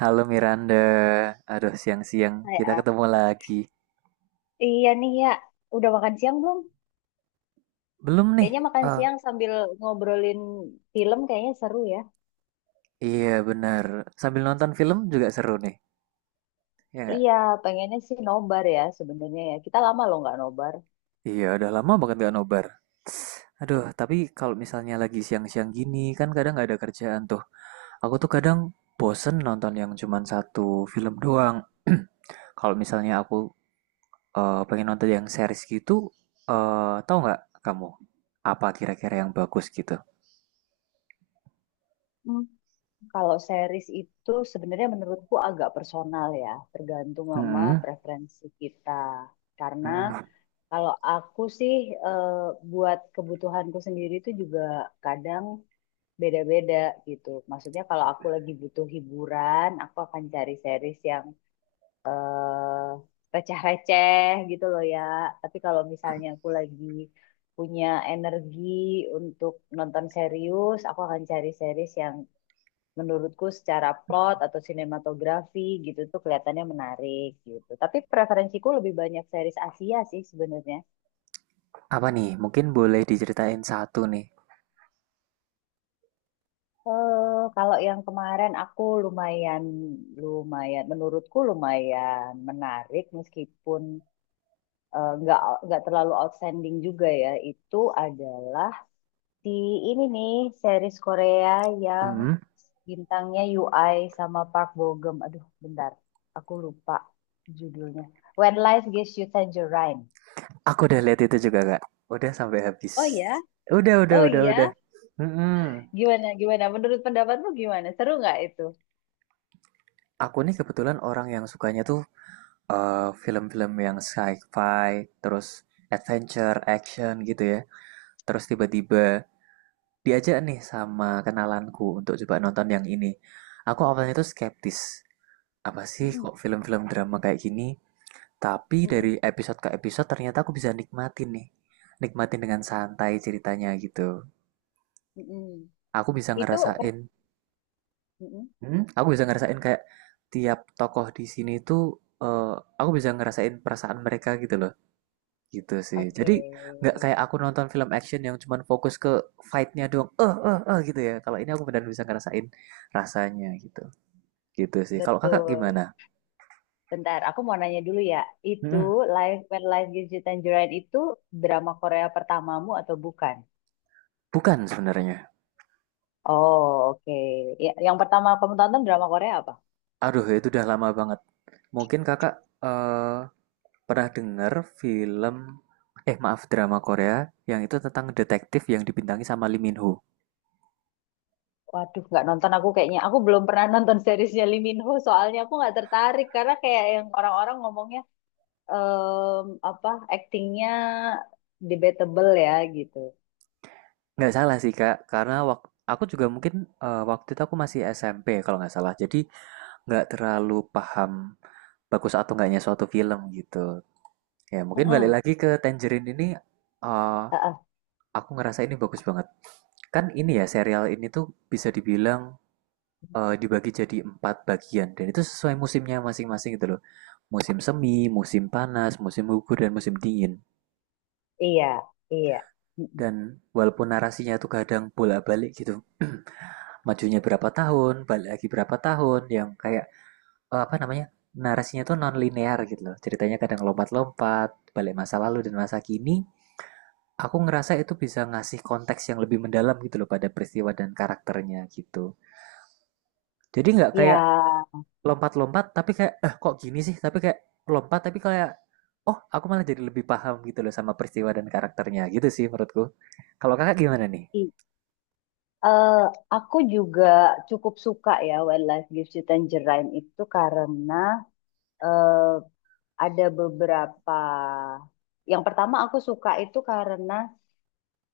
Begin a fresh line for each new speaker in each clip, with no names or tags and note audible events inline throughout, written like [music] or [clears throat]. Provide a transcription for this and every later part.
Halo Miranda, aduh siang-siang
Hai.
kita
Ah,
ketemu lagi.
ya. Iya nih ya, udah makan siang belum?
Belum nih?
Kayaknya makan
Eh,
siang sambil ngobrolin film kayaknya seru ya.
iya benar. Sambil nonton film juga seru nih, ya nggak?
Iya, pengennya sih nobar ya sebenarnya ya. Kita lama loh nggak nobar.
Iya, udah lama banget gak nobar. Tss, aduh, tapi kalau misalnya lagi siang-siang gini kan kadang nggak ada kerjaan tuh. Aku tuh kadang bosen nonton yang cuman satu film doang. [clears throat] Kalau misalnya aku pengen nonton yang series gitu, eh tahu nggak kamu apa kira-kira yang bagus gitu?
Hmm, Kalau series itu sebenarnya menurutku agak personal ya, tergantung sama
Mm-mm.
preferensi kita. Karena
Mm-mm.
kalau aku sih eh, buat kebutuhanku sendiri itu juga kadang beda-beda gitu. Maksudnya kalau aku lagi butuh hiburan, aku akan cari series yang eh receh-receh gitu loh ya. Tapi kalau misalnya aku lagi punya energi untuk nonton serius, aku akan cari series yang menurutku secara plot atau sinematografi gitu tuh kelihatannya menarik gitu. Tapi preferensiku lebih banyak series Asia sih sebenarnya.
Apa nih? Mungkin boleh diceritain satu nih.
Kalau yang kemarin aku lumayan, menurutku lumayan menarik meskipun nggak terlalu outstanding juga ya. Itu adalah di ini nih series Korea yang
Hmm,
bintangnya UI sama Park Bo Gum. Aduh, bentar. Aku lupa judulnya. When Life Gives You Tangerine.
aku udah lihat itu juga Kak. Udah sampai
Oh
habis.
ya, oh
Udah, udah.
iya.
Hmm,
Gimana, gimana? Menurut pendapatmu gimana? Seru nggak itu?
aku nih kebetulan orang yang sukanya tuh film-film yang sci-fi, terus adventure, action gitu ya. Terus tiba-tiba diajak nih sama kenalanku untuk coba nonton yang ini. Aku awalnya tuh skeptis. Apa sih
Mm-mm,
kok film-film drama kayak gini? Tapi dari
mm-mm,
episode ke episode ternyata aku bisa nikmatin nih. Nikmatin dengan santai ceritanya gitu.
mm-mm.
Aku bisa
Itu per...
ngerasain,
Mm-mm.
aku bisa ngerasain kayak tiap tokoh di sini tuh eh, aku bisa ngerasain perasaan mereka gitu loh. Gitu sih.
Oke,
Jadi nggak kayak aku nonton film action yang cuman fokus ke fight-nya doang. Eh eh eh gitu ya. Kalau ini aku benar benar bisa ngerasain rasanya gitu. Gitu sih. Kalau kakak
betul.
gimana?
Bentar, aku mau nanya dulu ya. Itu
mm
When Life Gives You Tangerine itu drama Korea pertamamu atau bukan?
Bukan sebenarnya.
Oh, oke. Ya, yang pertama kamu tonton drama Korea apa?
Aduh, itu udah lama banget. Mungkin kakak eh pernah denger film eh maaf drama Korea yang itu tentang detektif yang dibintangi sama Lee Min Ho.
Waduh, nggak nonton aku kayaknya. Aku belum pernah nonton seriesnya Lee Min Ho, soalnya aku nggak tertarik karena kayak yang orang-orang ngomongnya apa actingnya debatable ya gitu.
Nggak salah sih Kak, karena aku juga mungkin waktu itu aku masih SMP kalau nggak salah. Jadi nggak terlalu paham bagus atau nggaknya suatu film gitu. Ya mungkin balik
Mm-mm.
lagi ke Tangerine ini, eh,
Ah, ah,
aku ngerasa ini bagus banget. Kan ini ya serial ini tuh bisa dibilang dibagi jadi empat bagian dan itu sesuai musimnya masing-masing gitu loh. Musim semi, musim panas, musim gugur, dan musim dingin.
iya, iya. Mm-mm.
Dan walaupun narasinya tuh kadang bolak-balik gitu, [clears throat] majunya berapa tahun, balik lagi berapa tahun, yang kayak apa namanya, narasinya tuh non linear gitu loh. Ceritanya kadang lompat-lompat, balik masa lalu dan masa kini. Aku ngerasa itu bisa ngasih konteks yang lebih mendalam gitu loh pada peristiwa dan karakternya gitu. Jadi nggak
Ya,
kayak lompat-lompat tapi kayak eh kok gini sih tapi kayak lompat tapi kayak oh aku malah jadi lebih paham gitu loh sama peristiwa dan karakternya gitu sih menurutku. Kalau kakak gimana nih?
Eh, aku juga cukup suka ya Wildlife Gives You Tangerine itu karena eh, ada beberapa. Yang pertama aku suka itu karena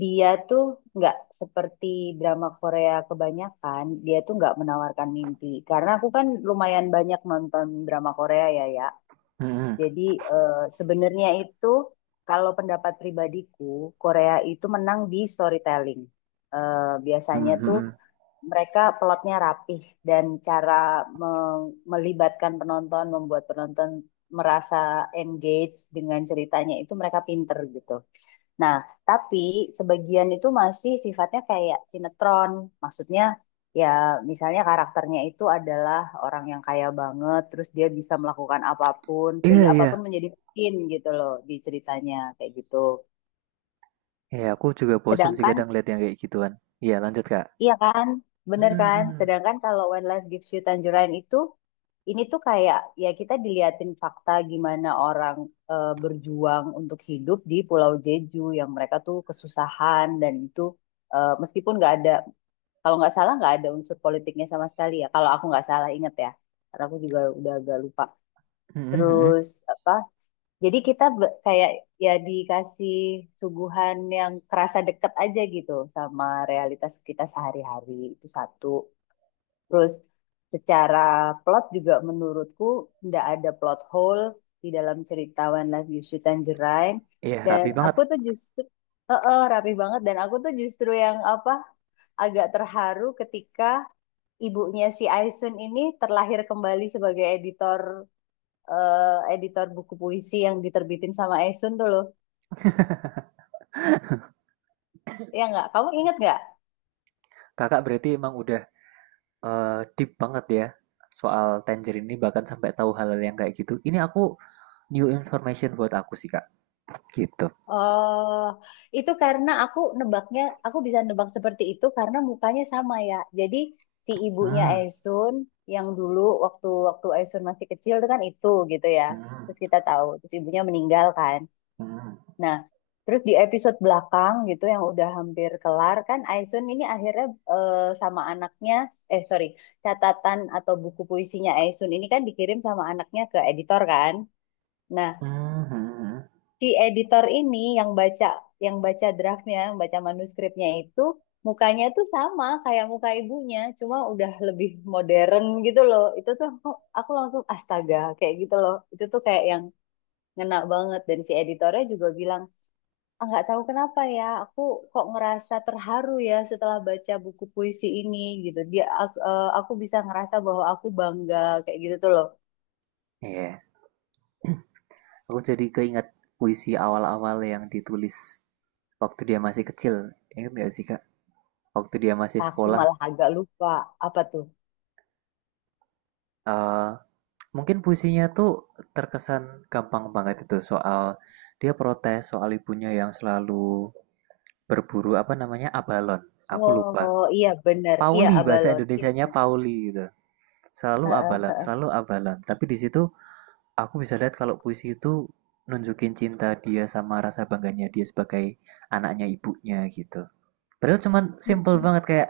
dia tuh nggak seperti drama Korea kebanyakan, dia tuh nggak menawarkan mimpi. Karena aku kan lumayan banyak nonton drama Korea ya ya.
Mm-mm.
Jadi eh, sebenarnya itu kalau pendapat pribadiku Korea itu menang di storytelling. Eh, Biasanya tuh
Mm-mm.
mereka plotnya rapih dan cara meng- melibatkan penonton, membuat penonton merasa engage dengan ceritanya itu mereka pinter gitu. Nah, tapi sebagian itu masih sifatnya kayak sinetron. Maksudnya ya misalnya karakternya itu adalah orang yang kaya banget, terus dia bisa melakukan apapun
Iya
sehingga
iya,
apapun menjadi mungkin gitu loh di ceritanya kayak gitu.
iya aku juga bosen sih kadang
Sedangkan
lihat yang kayak gituan. Iya lanjut kak.
Iya kan? Bener kan?
Mm-mm.
Sedangkan kalau When Life Gives You Tangerine itu, ini tuh kayak ya kita diliatin fakta gimana orang berjuang untuk hidup di Pulau Jeju yang mereka tuh kesusahan. Dan itu meskipun nggak ada, kalau nggak salah nggak ada unsur politiknya sama sekali ya. Kalau aku nggak salah inget ya, karena aku juga udah agak lupa.
Mm-mm.
Terus apa? Jadi kita kayak ya dikasih suguhan yang kerasa deket aja gitu sama realitas kita sehari-hari itu satu. Terus secara plot juga menurutku nggak ada plot hole di dalam cerita One Love You Tangerine.
Iya
Dan
rapi banget.
aku tuh justru rapi banget, dan aku tuh justru yang apa agak terharu ketika ibunya si Aisun ini terlahir kembali sebagai editor buku puisi yang diterbitin sama Esun tuh loh. Ya nggak? Kamu inget nggak?
Kakak berarti emang udah eh, deep banget ya soal Tangerine ini, bahkan sampai tahu hal-hal yang kayak gitu. Ini aku new information buat aku sih kak gitu.
Oh, itu karena aku nebaknya, aku bisa nebak seperti itu karena mukanya sama ya. Jadi si ibunya
Hmm.
Esun yang dulu waktu waktu Esun masih kecil itu kan itu gitu ya.
Hmm.
Terus kita tahu, terus ibunya meninggal kan.
Hmm.
Nah, terus di episode belakang gitu yang udah hampir kelar kan Aisun ini akhirnya eh, sama anaknya, sorry, catatan atau buku puisinya Aisun ini kan dikirim sama anaknya ke editor kan. Nah,
Mhm.
si editor ini yang baca draftnya, yang baca manuskripnya itu, mukanya tuh sama kayak muka ibunya, cuma udah lebih modern gitu loh. Itu tuh aku langsung astaga kayak gitu loh. Itu tuh kayak yang ngena banget, dan si editornya juga bilang, "Ah, nggak tahu kenapa ya, aku kok ngerasa terharu ya setelah baca buku puisi ini," gitu dia. Aku bisa ngerasa bahwa aku bangga, kayak gitu tuh loh.
Iya, aku jadi keinget puisi awal-awal yang ditulis waktu dia masih kecil. Ingat gak sih, Kak? Waktu dia masih
Ah, aku
sekolah,
malah agak lupa apa tuh.
eh mungkin puisinya tuh terkesan gampang banget. Itu soal dia protes soal ibunya yang selalu berburu apa namanya abalon. Aku lupa.
Oh iya, bener. Iya,
Pauli bahasa
abalon. Iya,
Indonesianya
bener.
Pauli gitu. Selalu
Heeh,
abalon,
heeh.
selalu abalon. Tapi di situ aku bisa lihat kalau puisi itu nunjukin cinta dia sama rasa bangganya dia sebagai anaknya ibunya gitu. Padahal cuman simple
Mm-mm.
banget, kayak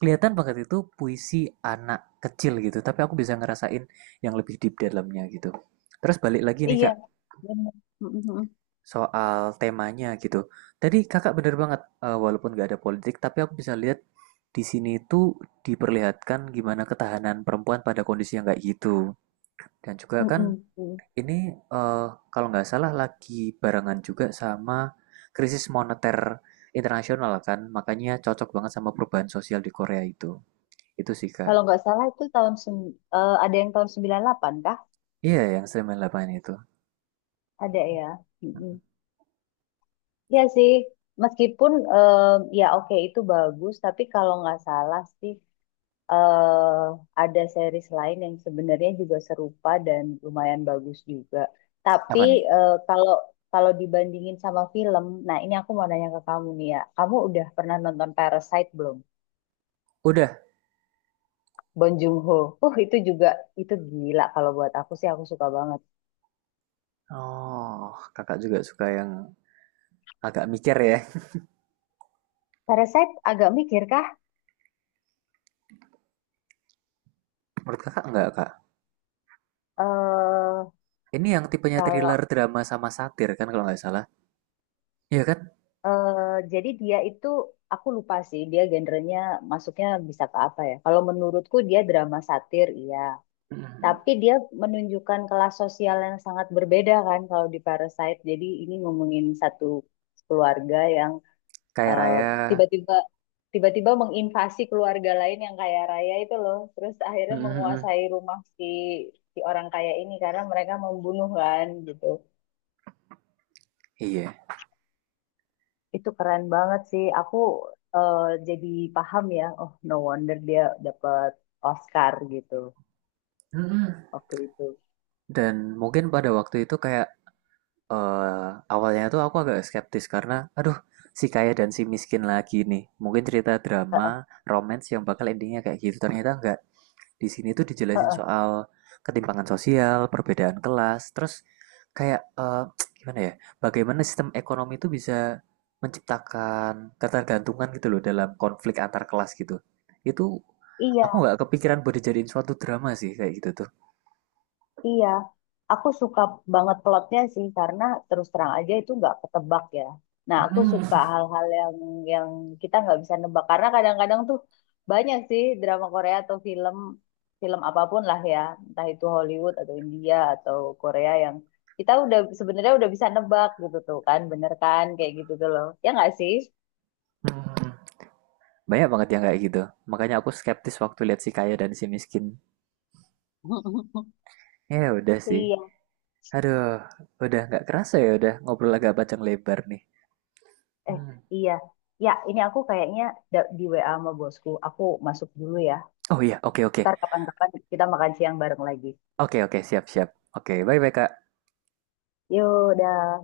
kelihatan banget itu puisi anak kecil gitu, tapi aku bisa ngerasain yang lebih deep di dalamnya gitu. Terus balik lagi nih
Iya,
Kak,
bener. Mm-mm.
soal temanya gitu. Tadi Kakak bener banget, eh, walaupun gak ada politik, tapi aku bisa lihat di sini itu diperlihatkan gimana ketahanan perempuan pada kondisi yang kayak gitu. Dan juga kan
Mm-mm.
ini, eee, kalau nggak salah lagi barengan juga sama krisis moneter internasional kan, makanya cocok banget sama perubahan sosial di Korea itu. Itu sih,
Kalau
Kak.
nggak salah itu ada yang tahun 98 kah.
Iya, yang 98 itu.
Ada ya. Mm-mm. Iya sih. Meskipun ya oke itu bagus, tapi kalau nggak salah sih eh ada series lain yang sebenarnya juga serupa dan lumayan bagus juga. Tapi
Apa nih?
kalau kalau dibandingin sama film, nah ini aku mau nanya ke kamu nih ya. Kamu udah pernah nonton Parasite belum?
Udah?
Bong Joon-ho. Itu juga itu gila kalau buat aku sih, aku suka banget.
Oh, Kakak juga suka yang agak mikir ya.
Parasite agak mikir kah?
Menurut Kakak enggak, Kak?
Eh
Ini yang tipenya
kalau
thriller, drama, sama satir kan kalau nggak salah? Iya kan?
eh jadi dia itu, aku lupa sih dia genrenya masuknya bisa ke apa ya. Kalau menurutku dia drama satir, iya.
Mhm, mhm.
Tapi dia menunjukkan kelas sosial yang sangat berbeda kan kalau di Parasite. Jadi ini ngomongin satu keluarga yang
Kaya
eh,
raya,
tiba-tiba tiba-tiba menginvasi keluarga lain yang kaya raya itu loh. Terus akhirnya
mhm mhm,
menguasai rumah si si orang kaya ini karena mereka membunuh kan gitu.
iya,
Itu keren banget sih. Eh, jadi paham ya. Oh, no wonder dia dapat Oscar gitu
mhm.
waktu itu.
Dan mungkin pada waktu itu kayak eh awalnya tuh aku agak skeptis karena, aduh, si kaya dan si miskin lagi nih. Mungkin cerita drama, romance yang bakal endingnya kayak gitu. Ternyata enggak. Di sini tuh dijelasin
[laughs]
soal ketimpangan sosial, perbedaan kelas, terus kayak gimana ya? Bagaimana sistem ekonomi itu bisa menciptakan ketergantungan gitu loh dalam konflik antar kelas gitu. Itu aku
Iya.
nggak kepikiran buat dijadiin suatu drama sih kayak gitu tuh.
Iya, aku suka banget plotnya sih karena terus terang aja itu nggak ketebak ya. Nah, aku
Mm-mm.
suka hal-hal yang kita nggak bisa nebak, karena kadang-kadang tuh banyak sih drama Korea atau film film apapun lah ya, entah itu Hollywood atau India atau Korea yang kita sebenarnya udah bisa nebak gitu tuh kan, bener kan kayak gitu tuh loh. Ya nggak sih?
Mm-mm. Banyak banget yang kayak gitu. Makanya aku skeptis waktu lihat si kaya dan si miskin.
[laughs]
Ya udah sih.
Iya,
Aduh, udah nggak kerasa ya udah ngobrol agak panjang lebar nih.
eh
Hmm.
iya. Ya, ini aku kayaknya di WA sama bosku. Aku masuk dulu ya.
Oh iya, oke oke.
Ntar kapan-kapan kita makan siang bareng lagi.
Oke oke, siap siap. Oke, bye bye Kak.
Yuk, dah.